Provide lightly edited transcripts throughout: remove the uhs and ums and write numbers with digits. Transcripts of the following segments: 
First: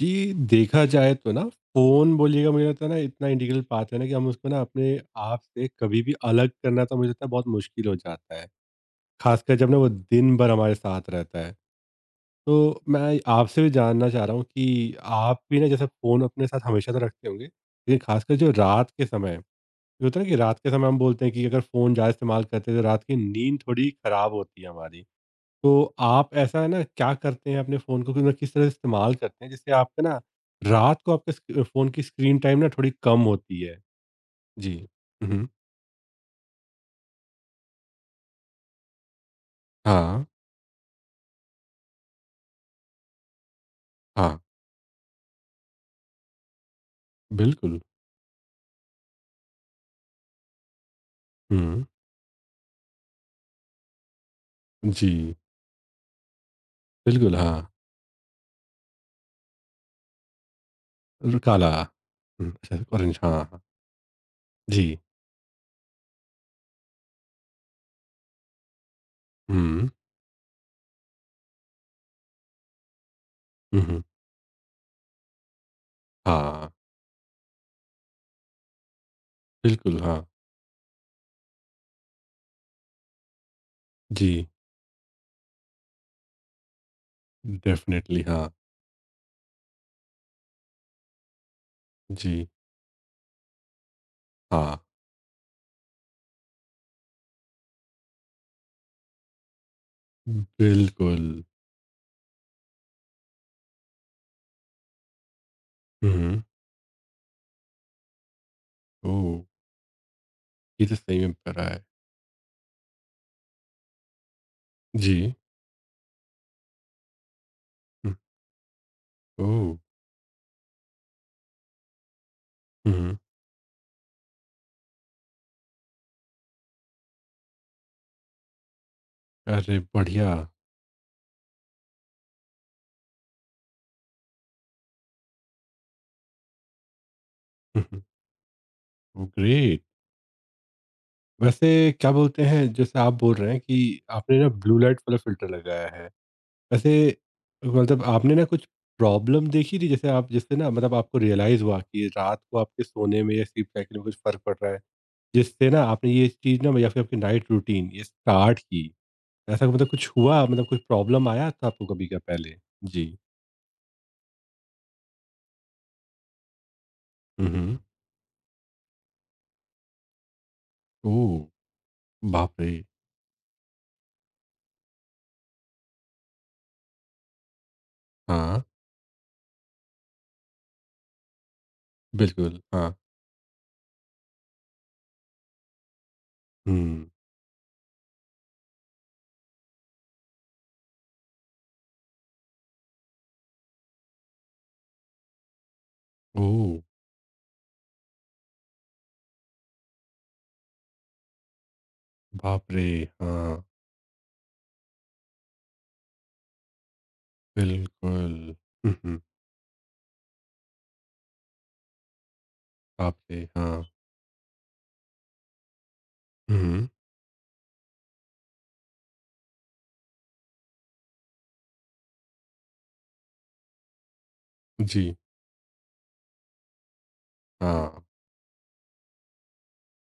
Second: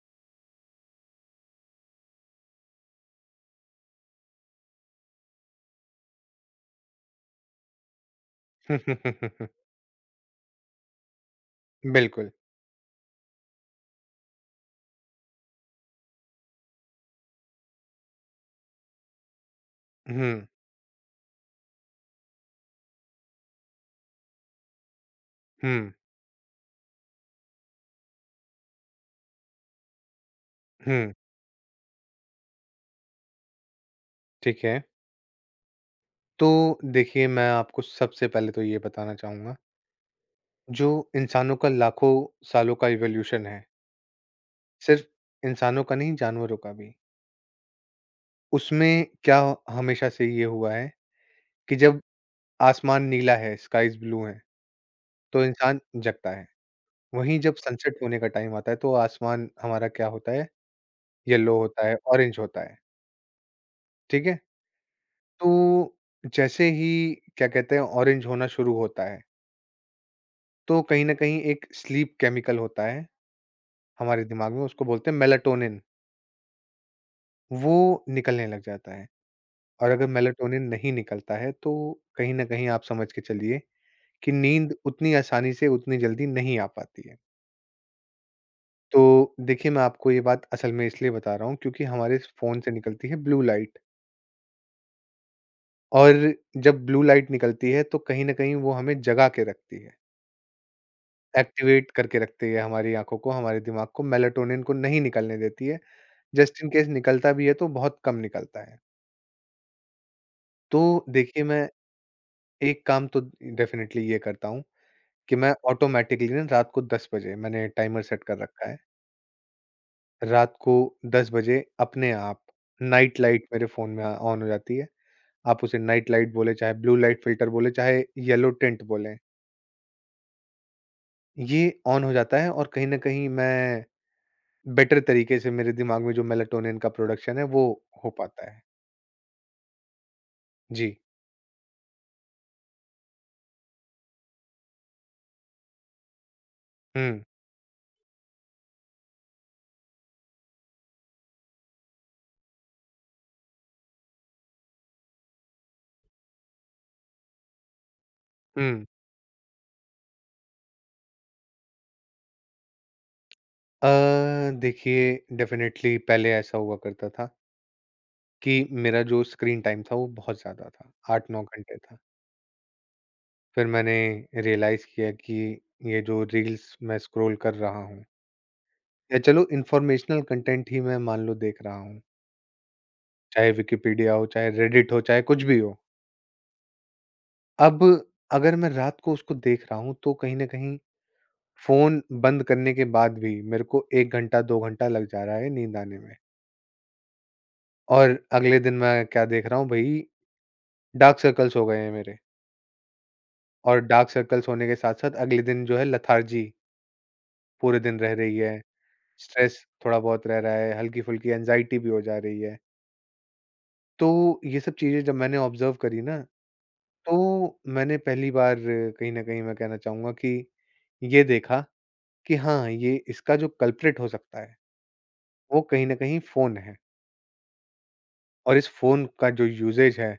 जी, देखा जाए तो ना फ़ोन बोलिएगा मुझे लगता है ना इतना इंटीग्रल पार्ट है ना कि हम उसको ना अपने आप से कभी भी अलग करना तो मुझे लगता है बहुत मुश्किल हो जाता है। ख़ासकर जब ना वो दिन भर हमारे साथ रहता है। बिल्कुल। तो मैं आपसे भी जानना चाह रहा हूँ कि आप भी ना जैसे फ़ोन अपने साथ हमेशा तो रखते होंगे, लेकिन ख़ासकर जो रात के समय है, ये होता है ना कि हुँ, रात के समय हम बोलते हैं कि अगर फ़ोन ज़्यादा इस्तेमाल करते हैं तो रात की नींद थोड़ी ख़राब होती है हमारी। तो हुँ, आप ऐसा है ना क्या करते हैं अपने फ़ोन को कि मतलब किस तरह से इस्तेमाल करते हैं जिससे आपका ना रात को हुँ, आपके स्क फ़ोन की स्क्रीन टाइम ना थोड़ी कम होती है? ठीक जी। है। हुँ। तो देखिए, मैं आपको सबसे पहले तो ये बताना चाहूँगा, हाँ, जो इंसानों का लाखों सालों का इवोल्यूशन है, हाँ, सिर्फ़ इंसानों का नहीं, जानवरों का भी। बिल्कुल। उसमें क्या हमेशा से ये हुआ है कि हुँ, जब आसमान नीला है, स्काईज़ ब्लू हैं, जी, तो इंसान जगता है। बिल्कुल वहीं जब हाँ, सनसेट होने का टाइम आता है, तो आसमान हमारा क्या होता है, र येलो काला होता है, ऑरेंज हुँ, होता है, अच्छा ऑरेंज हाँ, हाँ, ठीक है? जी। तो जैसे ही, क्या कहते हैं, ऑरेंज होना शुरू होता है हुँ, तो कहीं न कहीं एक स्लीप केमिकल होता है हुँ, हुँ, हमारे दिमाग में, उसको बोलते हैं मेलाटोनिन, हाँ, वो निकलने लग जाता है और बिल्कुल अगर हाँ, मेलाटोनिन नहीं निकलता है, तो कहीं न कहीं आप समझ के चलिए कि जी, नींद उतनी आसानी से, उतनी जल्दी नहीं आ पाती है। डेफ़िनेटली हाँ, तो देखिए, मैं आपको ये बात असल में इसलिए बता रहा हूँ क्योंकि हमारे इस जी, फ़ोन से निकलती है ब्लू लाइट हाँ, और जब ब्लू लाइट निकलती है, तो कहीं न कहीं वो हमें जगा के रखती है, बिल्कुल। एक्टिवेट करके रखती है हमारी आँखों को, हमारे दिमाग को, मेलाटोनिन को नहीं निकलने देती है हुँ, जस्ट इन केस निकलता भी है तो बहुत कम निकलता है। ओह! तो ये तो सही में देखिए बुरा मैं है। एक काम तो डेफ़िनेटली ये करता हूँ जी, कि मैं ऑटोमैटिकली ना रात को 10 बजे मैंने टाइमर हुँ, सेट कर रखा है। ओह! रात को 10 बजे अपने आप हुँ। नाइट लाइट मेरे फ़ोन में ऑन हो जाती है। आप उसे नाइट लाइट बोलें, चाहे ब्लू लाइट फ़िल्टर बोलें, चाहे येलो टिंट बोलें। अरे बढ़िया ये ऑन हो जाता है और कहीं न कहीं मैं बेटर तरीके से मेरे दिमाग में जो मेलाटोनिन का प्रोडक्शन है वो हो पाता है। ग्रेट। जी। वैसे क्या बोलते हैं जैसे आप बोल रहे हैं कि आपने ना ब्लू लाइट वाला फिल्टर लगाया है, वैसे हुँ, मतलब आपने ना कुछ प्रॉब्लम देखी थी जैसे आप जिससे ना मतलब आपको रियलाइज हुआ कि रात को आपके सोने में या स्लीप साइकिल में कुछ फर्क पड़ रहा है, जिससे ना आपने ये चीज ना या फिर आपकी नाइट रूटीन ये स्टार्ट हुँ। की। ऐसा मतलब कुछ हुआ, मतलब कुछ प्रॉब्लम आया था आपको कभी का पहले? जी। अ, देखिए डेफिनेटली पहले ऐसा हुआ करता था हम्म। कि मेरा जो स्क्रीन टाइम था वो बहुत ज़्यादा था, ओ 8-9 घंटे था। बाप रे। फिर मैंने रियलाइज़ किया कि ये जो रील्स मैं स्क्रॉल कर रहा हूँ हाँ, या चलो इन्फॉर्मेशनल कंटेंट ही मैं मान लो देख रहा हूँ, बिल्कुल हाँ। चाहे विकिपीडिया हो, चाहे रेडिट हो, चाहे कुछ भी हो। हम्म। अब अगर मैं रात को उसको देख रहा हूँ तो कहीं न कहीं फ़ोन बंद करने के बाद भी मेरे को 1 घंटा, 2 घंटा लग जा रहा है नींद आने में ओ और अगले दिन मैं क्या देख रहा हूँ भई डार्क सर्कल्स हो गए हैं मेरे बाप रे! हाँ, और डार्क सर्कल्स होने के साथ-साथ अगले दिन जो है लेथार्जी पूरे दिन रह रही बिल्कुल। है, हुँ, हुँ। स्ट्रेस थोड़ा बहुत रह रहा है, हल्की-फुल्की एंग्जायटी भी हो जा रही है। बाप रे! हाँ। तो ये सब चीज़ें जब मैंने ऑब्ज़र्व करी ना, हुँ, तो मैंने पहली बार कहीं न कहीं मैं कहना चाहूँगा कि ये देखा कि हाँ, ये इसका जो कल्प्रिट हो सकता है, जी, वो कहीं न कहीं फ़ोन है हाँ, और इस फ़ोन का जो यूसेज है,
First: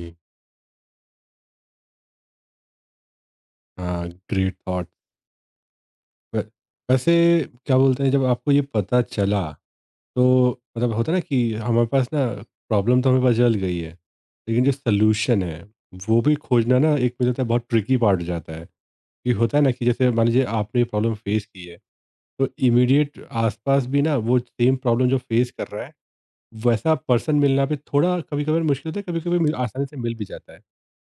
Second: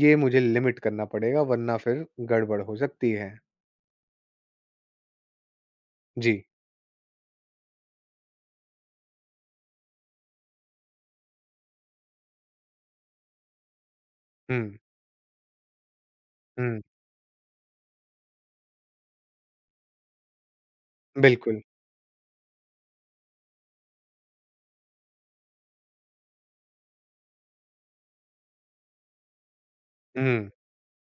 ये मुझे लिमिट करना पड़ेगा वरना फिर गड़बड़ हो सकती है। हाँ, ग्रेट थॉट। जी। व वैसे क्या बोलते हैं जब आपको ये पता चला तो मतलब होता है ना कि हमारे पास ना प्रॉब्लम तो हमें पता चल गई है, लेकिन जो हुँ, सॉल्यूशन है वो भी खोजना हुँ, ना एक मुझे लगता है बहुत ट्रिकी पार्ट हो जाता है। ये होता है ना कि जैसे मान लीजिए आपने ये प्रॉब्लम फेस बिल्कुल। की है, तो इमीडिएट आस-पास भी ना वो सेम प्रॉब्लम जो फेस कर रहा है, वैसा पर्सन मिलना भी थोड़ा कभी-कभार मुश्किल होता है, कभी-कभी मिल आसानी से मिल भी हुँ, जाता है।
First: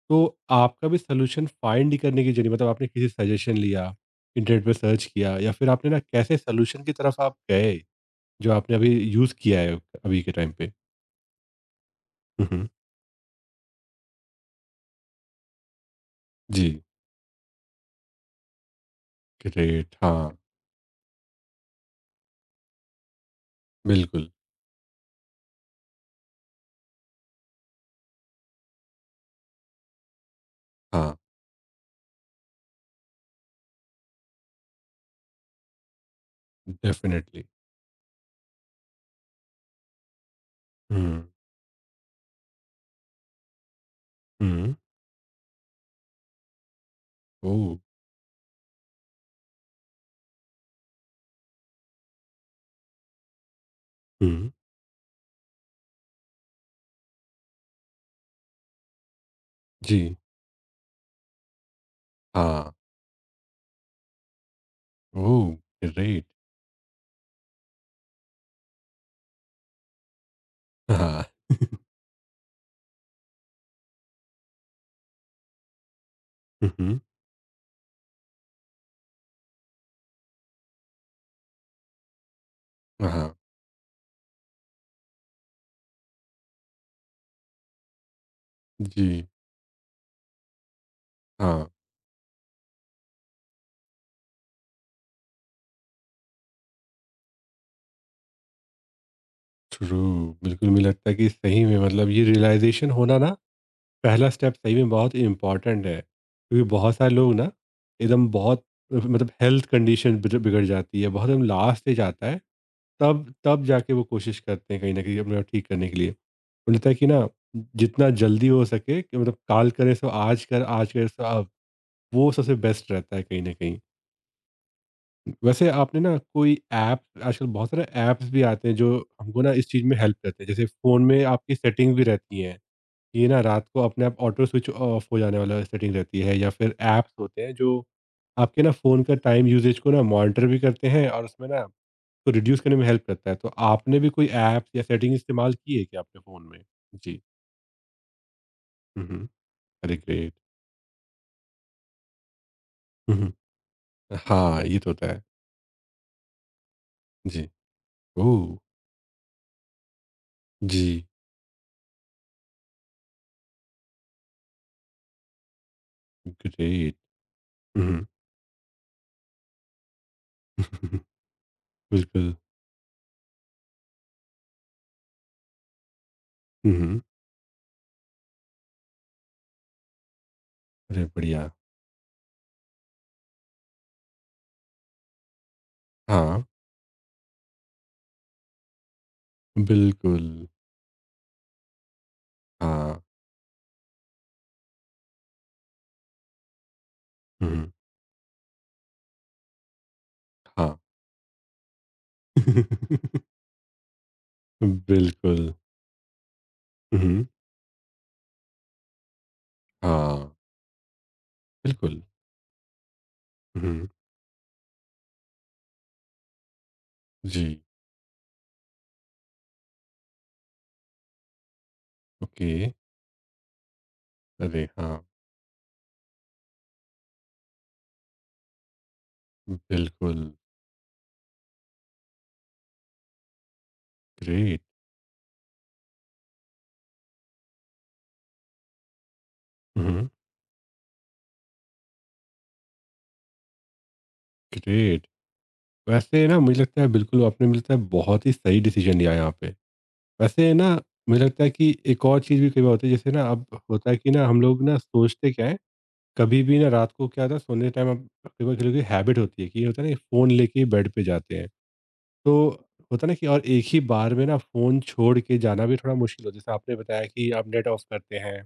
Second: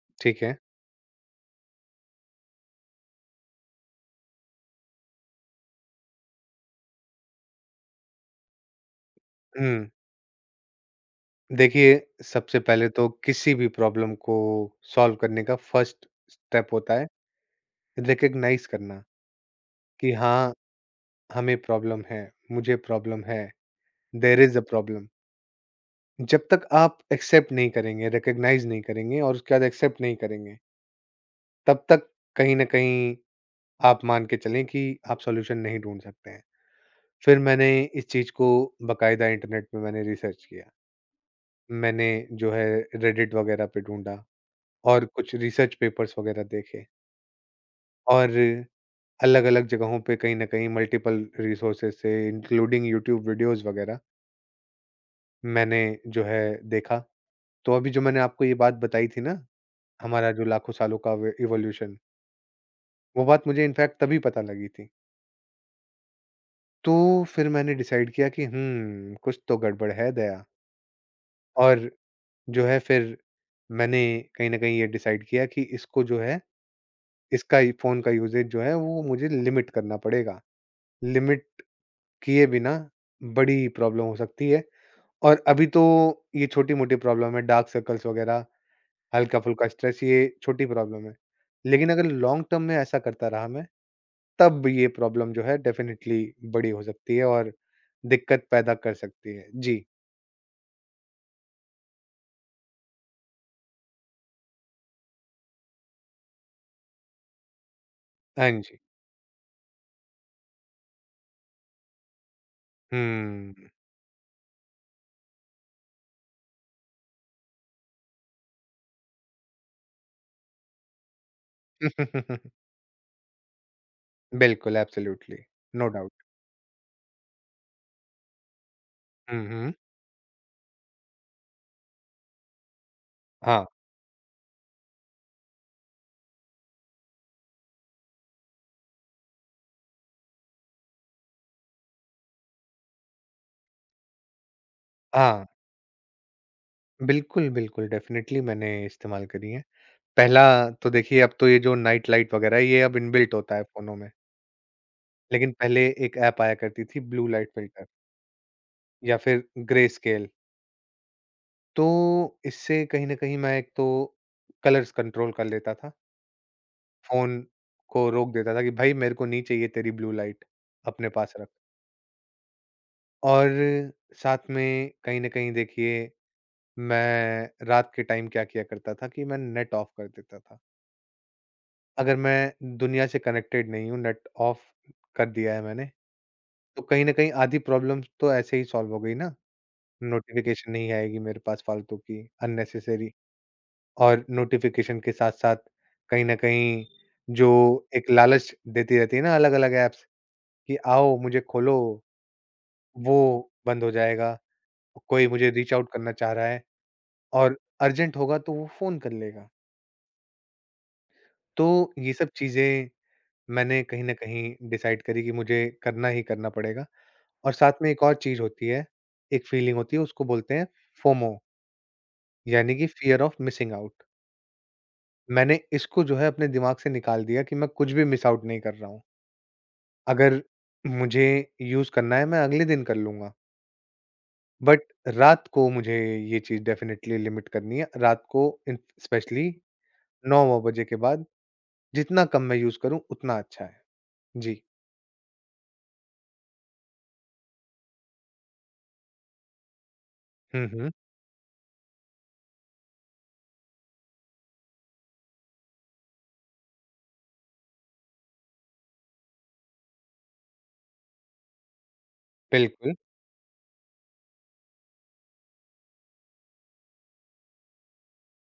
तो ठीक है। आपका भी सॉल्यूशन फाइंड करने की जर्नी मतलब आपने किसी सजेशन लिया, इंटरनेट पे सर्च किया या फिर आपने ना कैसे सॉल्यूशन की तरफ आप गए, जो आपने अभी यूज़ किया है हुँ। अभी के टाइम पे? देखिए, हुँ, सबसे हुँ। पहले तो किसी भी प्रॉब्लम को सॉल्व करने का फर्स्ट स्टेप जी, होता है रिकॉग्नाइज़ करना ग्रेट कि हाँ, हाँ, हमें प्रॉब्लम है, मुझे प्रॉब्लम है, बिल्कुल, देयर इज़ अ प्रॉब्लम। जब तक आप एक्सेप्ट नहीं करेंगे, रिकॉग्नाइज़ नहीं करेंगे और उसके बाद एक्सेप्ट नहीं करेंगे, हाँ, तब तक कहीं न कहीं आप मान के चलें कि आप सॉल्यूशन नहीं ढूँढ सकते हैं। फिर डेफ़िनिटली। मैंने इस चीज़ को बाकायदा इंटरनेट पे मैंने रिसर्च किया। हुँ, मैंने जो है रेडिट वगैरह पे ढूँढा। हुँ, और कुछ रिसर्च पेपर्स वगैरह देखे ओह! और अलग-अलग जगहों पे कहीं न कहीं मल्टीपल रिसोर्सेज़ से इंक्लूडिंग यूट्यूब वीडियोज़ वगैरह हुँ, मैंने जो है देखा। तो अभी जो मैंने आपको ये बात बताई थी ना, जी, हमारा जो लाखों सालों का व इवोल्यूशन, हाँ, वो बात मुझे इनफैक्ट तभी पता लगी थी। ओह! ग्रेट तो फिर मैंने डिसाइड किया कि हुँ, कुछ तो गड़बड़ है दया हाँ, और जो है फिर मैंने कहीं न कहीं ये डिसाइड किया कि इसको जो है हुँ, इसका फ़ोन का यूसेज जो है वो मुझे लिमिट करना पड़ेगा। लिमिट किए बिना हुँ, हाँ, बड़ी प्रॉब्लम हो सकती है और अभी तो ये छोटी-मोटी प्रॉब्लम है, डार्क सर्कल्स वगैरह, जी, हल्का-फुल्का स्ट्रेस ये छोटी प्रॉब्लम है। हाँ। लेकिन अगर लॉन्ग टर्म में ऐसा करता रहा मैं, तब ये प्रॉब्लम जो है डेफ़िनिटली बड़ी हो सकती है और दिक्कत पैदा कर सकती है। जी। ट्रू, बिल्कुल मुझे लगता है कि सही में मतलब ये रियलाइज़ेशन होना ना पहला स्टेप सही में बहुत इम्पॉर्टेंट है। क्योंकि बहुत सारे लोग ना एकदम हाँ बहुत जी। मतलब हेल्थ कंडीशन बिग बिगड़ जाती है, बहुत एकदम लास्ट स्टेज आता है, तब तब हुँ। जाके वो कोशिश करते हैं कहीं न कहीं अपने आप ठीक करने के लिए। मुझे लगता है कि ना जितना जल्दी हो सके कि मतलब काल करें सो आज कर, आज करें सो अब, वो सबसे बेस्ट रहता है कहीं न कहीं। बिल्कुल, एब्सोल्यूटली, वैसे नो आपने ना डाउट। कोई ऐप, आजकल बहुत सारे ऐप्स भी आते हैं जो हमको हुँ, ना इस हुँ। चीज़ में हेल्प करते हैं। जैसे फ़ोन में आपकी सेटिंग भी रहती हैं, ये ना हाँ, रात को अपने आप ऑटो स्विच ऑफ हो जाने वाला सेटिंग रहती है या फिर ऐप्स होते हैं जो आपके ना फ़ोन का टाइम यूसेज को ना मॉनिटर भी करते हैं और उसमें ना उसको रिड्यूस करने में हेल्प करता है। तो आपने भी कोई ऐप्स या सेटिंग हाँ। इस्तेमाल की है क्या अपने फ़ोन में? जी। बिल्कुल, बिल्कुल डेफ़िनिटली मैंने हुँ, इस्तेमाल हुँ। करी हैं। अरे ग्रेट! पहला तो देखिए अब तो ये जो नाइट लाइट वगैरह है ये अब हुँ, इनबिल्ट हुँ। होता है फ़ोनों में। हाँ, ये तो होता है। लेकिन पहले एक ऐप आया करती थी ब्लू जी। लाइट फ़िल्टर ओह! या फ़िर ग्रे स्केल। जी, तो इससे कहीं न कहीं मैं एक तो कलर्स कंट्रोल कर लेता था। ग्रेट। फ़ोन हुँ, हुँ। को रोक देता था कि भाई मेरे को नहीं चाहिए तेरी ब्लू लाइट, अपने पास रख। बिल्कुल। और साथ में कहीं न कहीं देखिए हुँ, हुँ। मैं रात के टाइम क्या किया करता था कि मैं नेट ऑफ़ कर देता था। अरे बढ़िया! अगर मैं दुनिया से कनेक्टेड नहीं हूँ नेट ऑफ़ कर दिया है मैंने हाँ, तो कहीं न कहीं आधी प्रॉब्लम्स तो ऐसे ही सॉल्व हो गई ना, बिल्कुल। नोटिफ़िकेशन नहीं आएगी मेरे पास फालतू की, हाँ। अननेसेसरी और नोटिफ़िकेशन के साथ-साथ कहीं न कहीं हुँ, जो हुँ। एक लालच देती रहती है ना अलग-अलग ऐप्स हाँ। कि आओ मुझे खोलो, वो बंद हो जाएगा, कोई मुझे बिल्कुल। रीच आउट करना चाह रहा है हुँ, हुँ। और अर्जेंट होगा तो वो फ़ोन कर लेगा। हाँ, तो बिल्कुल। ये सब चीज़ें हुँ, मैंने हुँ। कहीं न कहीं डिसाइड करी कि मुझे करना ही करना पड़ेगा और जी, साथ में एक और चीज़ होती है, एक फीलिंग होती है उसको बोलते हैं फोमो। ओके। यानी कि फ़ियर ऑफ मिसिंग आउट। अरे हाँ, मैंने इसको जो है अपने दिमाग से निकाल दिया कि मैं कुछ भी मिस आउट नहीं कर रहा हूँ। बिल्कुल। अगर मुझे यूज़ करना है मैं अगले दिन कर लूँगा। ग्रेट। बट रात को मुझे ये चीज़ डेफ़िनेटली लिमिट करनी है। रात को इन स्पेशली हुँ, हुँ। 9-9 बजे के बाद जितना कम मैं यूज़ करूँ उतना अच्छा है। जी। ग्रेट। वैसे ना मुझे लगता है बिल्कुल आपने मुझे लगता है बहुत ही सही डिसीज़न लिया यहाँ पे। वैसे हुँ, ना हुँ। मुझे लगता है कि एक और चीज़ भी कई बार होती है जैसे ना अब होता है कि ना हम लोग ना सोचते क्या है, कभी भी ना रात को क्या होता है सोने टाइम अब कई बार लोगों की हैबिट होती है कि ये होता है ना फ़ोन लेके बेड पे जाते हैं। तो बिल्कुल। होता है ना कि और एक ही बार में ना फ़ोन छोड़ के जाना भी थोड़ा मुश्किल होता है। जैसे आपने बताया कि आप नेट ऑफ़ करते हैं।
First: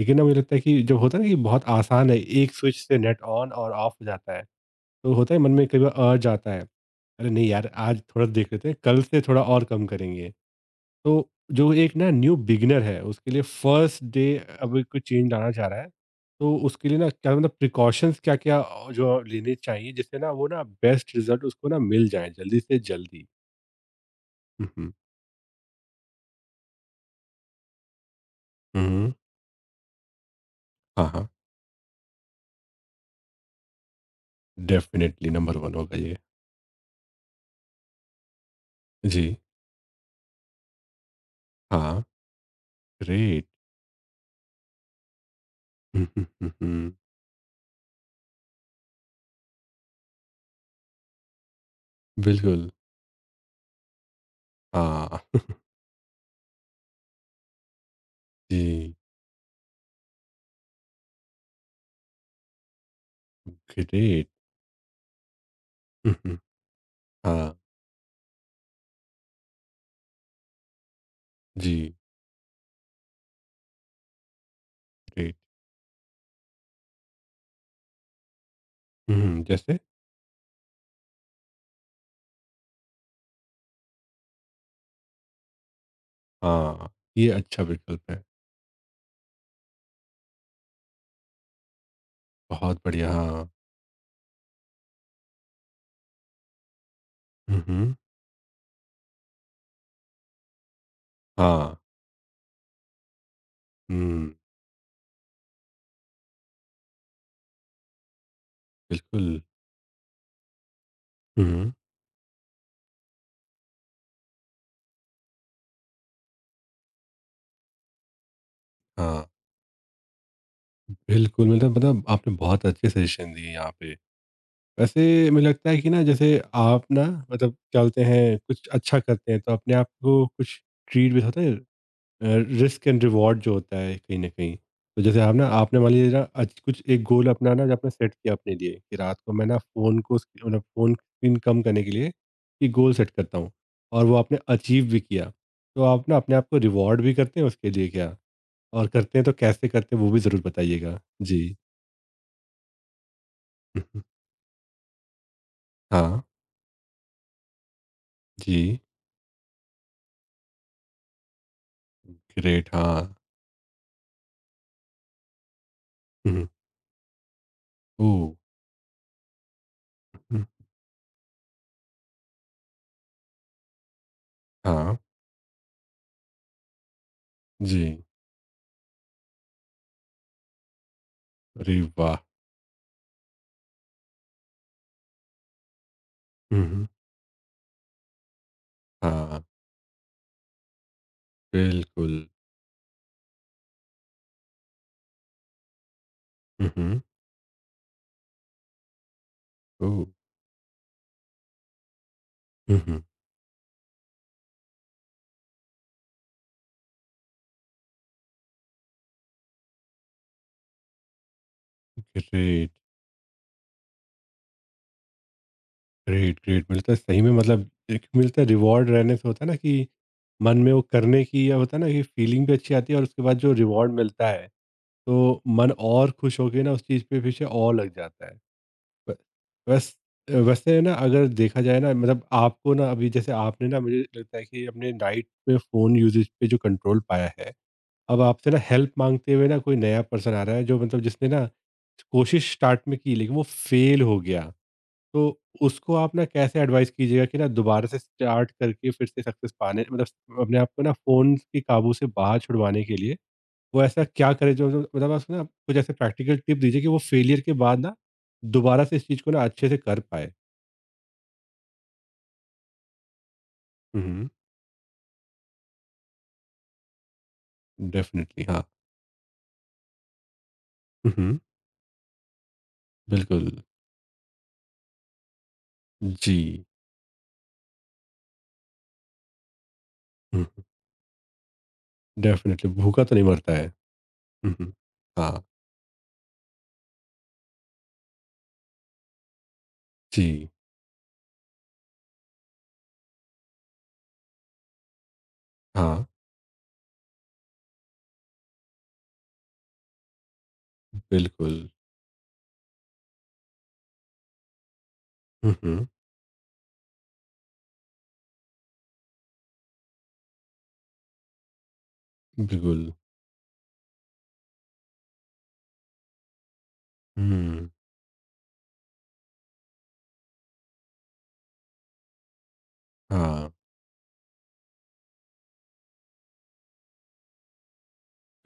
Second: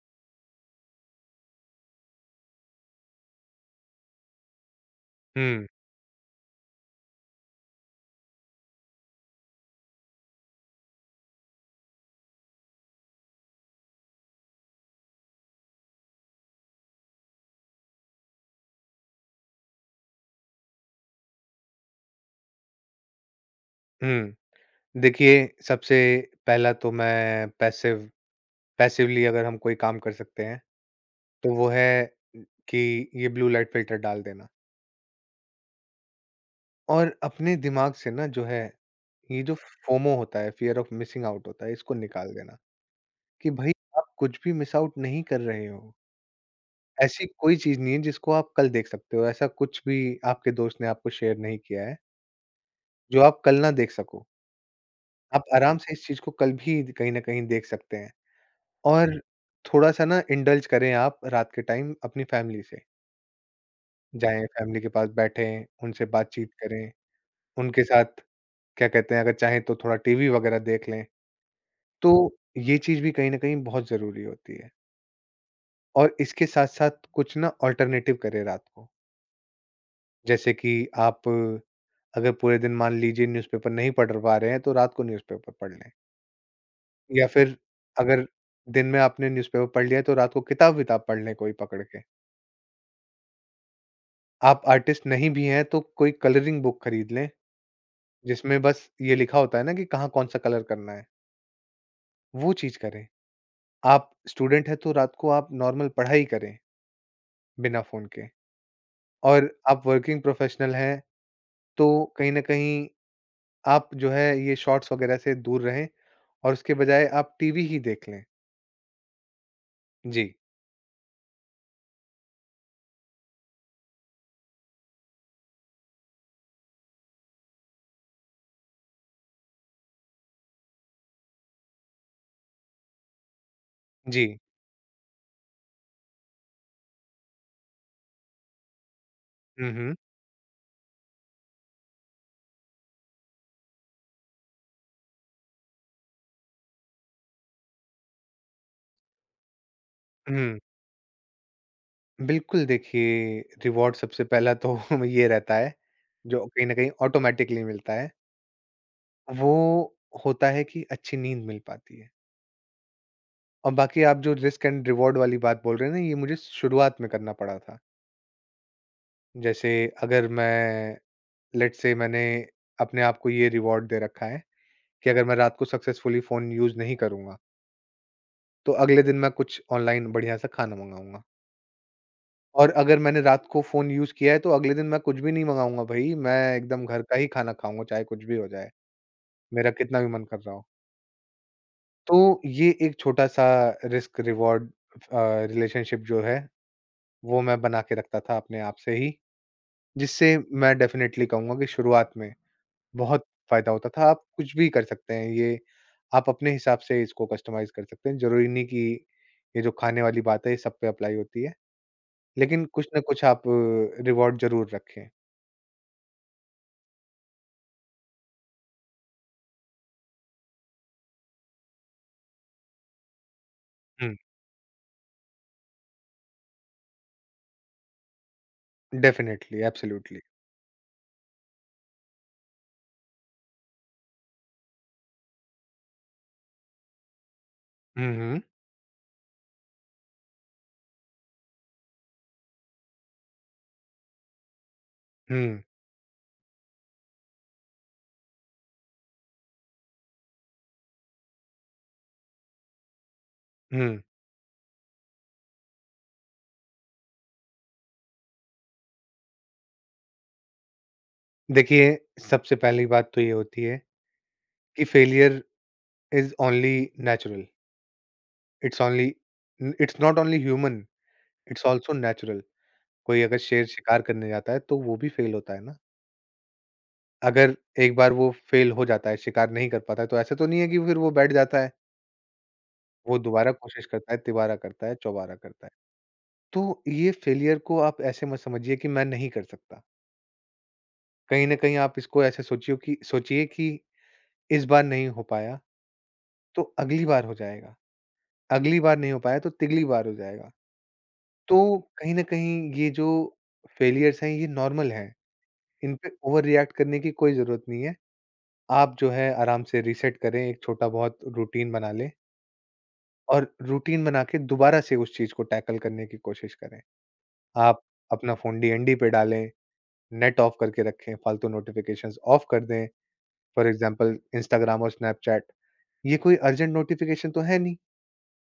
लेकिन ना मुझे लगता है कि जो होता है ना कि बहुत आसान है, एक स्विच से नेट ऑन और ऑफ़ हो जाता है। तो होता है मन हुँ, में कई बार अर्ज आता है, अरे नहीं यार आज थोड़ा देख लेते हैं, कल से थोड़ा और कम करेंगे। तो जो एक ना न्यू बिगिनर है उसके लिए फर्स्ट डे अभी कोई चेंज लाना चाह रहा है तो उसके लिए ना क्या मतलब प्रिकॉशंस क्या क्या जो लेने चाहिए जिससे ना वो ना बेस्ट रिजल्ट उसको ना मिल जाए जल्दी से जल्दी? हुँ। हम्म। देखिए सबसे पहला तो मैं हम्म, पैसिवली अगर हम कोई काम कर सकते हैं, हाँ हाँ। तो वो है कि ये ब्लू लाइट फ़िल्टर डाल देना। डेफिनेटली नंबर वन होगा ये। और अपने दिमाग से ना जो है, जी। ये जो फोमो होता है, फ़ियर ऑफ मिसिंग आउट होता है, इसको हाँ, निकाल देना ग्रेट। कि भई आप कुछ भी मिस आउट नहीं कर रहे हो। हम्म, हम्म, हम्म, हम्म, ऐसी कोई चीज़ नहीं है जिसको आप कल देख सकते हो, ऐसा कुछ भी आपके दोस्त ने आपको शेयर नहीं किया है, बिल्कुल जो आप कल ना देख सको। हाँ आप आराम से इस चीज़ को कल भी कहीं न कहीं देख सकते हैं जी और थोड़ा-सा ना इंडल्ज करें आप रात के टाइम अपनी फ़ैमिली से। ग्रेट। जाएँ, फ़ैमिली के पास बैठें, उनसे हम्म, हम्म, बातचीत करें, हाँ उनके साथ क्या कहते हैं, अगर चाहें तो थोड़ा टीवी वग़ैरह देख लें। जी तो ये चीज़ भी कहीं न कहीं बहुत ज़रूरी होती है ग्रेट। और इसके साथ-साथ कुछ ना अल्टरनेटिव करें रात को। जैसे जैसे कि आप अगर पूरे दिन मान लीजिए न्यूज़पेपर नहीं पढ़ पा रहे हैं, तो रात को न्यूज़पेपर पढ़ लें हाँ या ये फिर अच्छा विकल्प है। अगर दिन में आपने न्यूज़पेपर पढ़ लिया है, तो रात को किताब-विताब पढ़ लें कोई पकड़ के। बहुत बढ़िया हाँ। आप आर्टिस्ट नहीं भी हैं, तो कोई कलरिंग बुक खरीद लें, हम्म। जिसमें बस ये लिखा होता है ना कि कहाँ कौन-सा कलर करना है, हाँ। वो चीज़ करें। आप हुँ, स्टूडेंट हैं, तो रात को आप नॉर्मल पढ़ाई करें बिना फ़ोन के। बिल्कुल। और आप वर्किंग प्रोफेशनल हैं, हुँ, तो कहीं न कहीं आप जो है ये शॉर्ट्स वगैरह से दूर रहें और उसके बजाय आप टीवी ही देख लें। हाँ, जी, बिल्कुल मतलब मतलब आपने बहुत अच्छे सजेशन दिए यहाँ पे। वैसे मुझे लगता है कि ना जैसे आप ना मतलब क्या बोलते हैं कुछ अच्छा करते हैं तो अपने आप को कुछ ट्रीट भी होता है, अ, रिस्क एंड रिवॉर्ड जो होता है कहीं न जी। कहीं। तो जैसे आप ना आपने मान लीजिए ना आज कुछ एक गोल अपना ना जो आपने सेट किया अपने लिए कि रात को मैं ना हुँ, हुँ। फ़ोन को स्क मतलब फ़ोन स्क्रीन कम करने के लिए एक गोल सेट करता हूँ और वो आपने अचीव भी किया। तो आप ना अपने आप को रिवॉर्ड भी करते हैं उसके लिए क्या? और करते हैं तो कैसे करते हैं वो भी ज़रूर हुँ। बताइएगा। जी। बिल्कुल देखिए, हुँ, रिवॉर्ड हुँ। सबसे पहला तो ये रहता है, हाँ, जो कहीं न कहीं ऑटोमैटिकली मिलता है, जी। वो होता है कि अच्छी नींद मिल पाती है। ग्रेट हाँ। और बाकी आप जो रिस्क एंड रिवॉर्ड वाली बात बोल रहे हैं ना, ये हुँ, मुझे हुँ। शुरुआत में करना पड़ा था। ओह! जैसे अगर हुँ, मैं लेट्स से मैंने अपने आप को ये रिवॉर्ड दे रखा है हाँ, कि अगर मैं रात को सक्सेसफुली फ़ोन यूज़ नहीं करूँगा, जी। तो अगले दिन मैं कुछ ऑनलाइन बढ़िया सा खाना मँगाऊँगा। अरे वाह! और अगर मैंने रात को फ़ोन यूज़ किया है, तो अगले दिन मैं कुछ भी नहीं मँगाऊँगा भई, मैं हुँ, हुँ। एकदम घर का ही खाना खाऊँगा, चाहे कुछ भी हो जाए, हाँ, मेरा कितना भी मन कर रहा हो। तो बिल्कुल। ये एक छोटा-सा रिस्क रिवॉर्ड रिलेशनशिप जो है, हुँ, हुँ। वो मैं बना के रखता था अपने आप से ही, ओह! जिससे मैं डेफ़िनेटली कहूँगा कि शुरुआत में हुँ, हुँ। बहुत फ़ायदा होता था। आप कुछ भी कर सकते हैं, ये आप अपने हिसाब से इसको कस्टमाइज़ कर सकते हैं। ज़रूरी नहीं कि ये जो खाने वाली बात है, ये सब पे अप्लाई होती है। लेकिन ग्रेट, कुछ ना कुछ आप रिवॉर्ड ज़रूर रखें। ग्रेट, ग्रेट मिलता है सही में मतलब एक मिलता है रिवॉर्ड रहने से, होता है ना कि मन में वो करने की या होता है ना कि फीलिंग भी अच्छी आती है और उसके बाद जो रिवॉर्ड हुँ। मिलता है, तो मन और खुश होके ना उस चीज़ पे पीछे और लग जाता है। ब- डेफ़िनिटली, बस एब्सोल्यूटली। वैसे ना अगर देखा जाए ना मतलब आपको ना अभी जैसे आपने ना मुझे लगता है कि अपने नाइट में फ़ोन यूसेज पे जो कंट्रोल पाया है, हुँ, अब हुँ। आपसे ना हेल्प माँगते हुए ना कोई नया पर्सन आ रहा है जो मतलब जिसने ना कोशिश स्टार्ट में की लेकिन वो फ़ेल हो गया। तो हुँ, उसको आप ना कैसे एडवाइस कीजिएगा कि ना दोबारा से स्टार्ट करके फिर से सक्सेस पाने मतलब अपने आप को ना फ़ोन के काबू से बाहर छुड़वाने के लिए वो हुँ। ऐसा क्या करे, जो जो मतलब आप ना कुछ ऐसे प्रैक्टिकल टिप दीजिए कि वो फेलियर के बाद ना दोबारा से इस चीज़ को ना अच्छे से कर पाए? देखिए, सबसे पहली बात तो ये होती है हुँ। कि failure is only natural. Definitely हाँ। इट्स ओनली न it's not only human, hmm, hmm. It's also natural. कोई अगर बिल्कुल, शेर शिकार करने जाता है, तो वो भी फेल होता है ना। जी। अगर एक बार वो फ़ेल हो जाता है, शिकार नहीं कर पाता है, तो ऐसा हुँ, तो नहीं हुँ। है कि फिर वो बैठ जाता है? डेफ़िनिटली भूखा तो वो नहीं मरता दोबारा है। कोशिश करता है, हुँ, तिबारा हुँ। करता है, चौबारा हाँ, करता है। तो ये फ़ेलियर को आप ऐसे मत समझिए कि मैं नहीं कर सकता। जी, कहीं न कहीं आप इसको ऐसे सोचियो कि सोचिए कि इस बार नहीं हो पाया, हाँ, तो अगली बार हो जाएगा। अगली बार नहीं हो पाया, तो तिगली बार हो जाएगा। बिल्कुल। तो कहीं न कहीं ये जो फ़ेलियर्स हैं, ये नॉर्मल हैं। हुँ, हुँ। इन पे ओवर रिएक्ट करने की कोई ज़रूरत नहीं है। आप जो है आराम से रीसेट करें, एक छोटा-बहुत रूटीन बना लें। बिल्कुल। और रूटीन बना के दोबारा से उस चीज़ को टैकल करने की कोशिश करें। हुँ। आप अपना फ़ोन डीएनडी पे डालें, नेट ऑफ करके रखें, फ़ालतू नोटिफ़िकेशंस ऑफ कर दें। हाँ, फ़ॉर एग्ज़ाम्पल इंस्टाग्राम और स्नैपचैट, ये कोई अर्जेंट नोटिफ़िकेशन तो है नहीं।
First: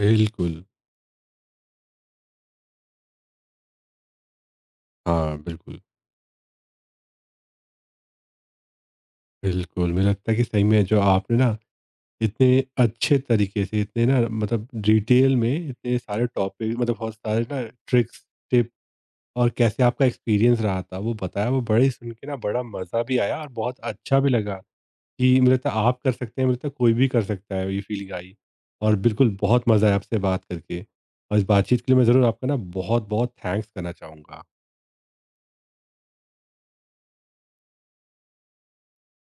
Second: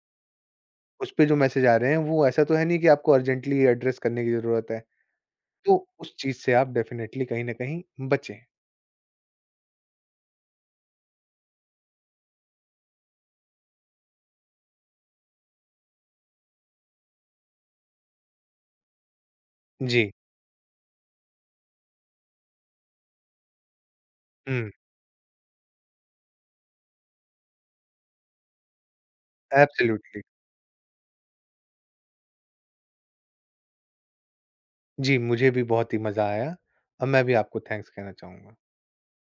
बिल्कुल। उस पे जो मैसेज आ रहे हैं वो ऐसा तो है नहीं कि आपको अर्जेंटली एड्रेस करने की ज़रूरत है। हाँ, तो बिल्कुल, उस चीज़ से आप डेफ़िनेटली कहीं न कहीं बचें। बिल्कुल। मुझे लगता है कि सही में जो आपने ना इतने अच्छे तरीके से इतने ना मतलब डिटेल में इतने सारे टॉपिक मतलब बहुत सारे ना ट्रिक्स, टिप और कैसे आपका जी। एक्सपीरियंस रहा था वो बताया, वो बड़े ही सुन के ना बड़ा मज़ा भी आया और बहुत अच्छा भी लगा हुँ, कि मुझे लगता है आप कर सकते हैं, मुझे लगता है कोई भी कर सकता है ये फीलिंग आई, और बिल्कुल बहुत मज़ा आया आपसे एब्सोल्यूटली। बात करके, और इस बातचीत के लिए मैं ज़रूर आपका ना बहुत बहुत थैंक्स करना चाहूँगा। जी, मुझे भी बहुत ही मज़ा आया और मैं भी आपको थैंक्स कहना चाहूँगा।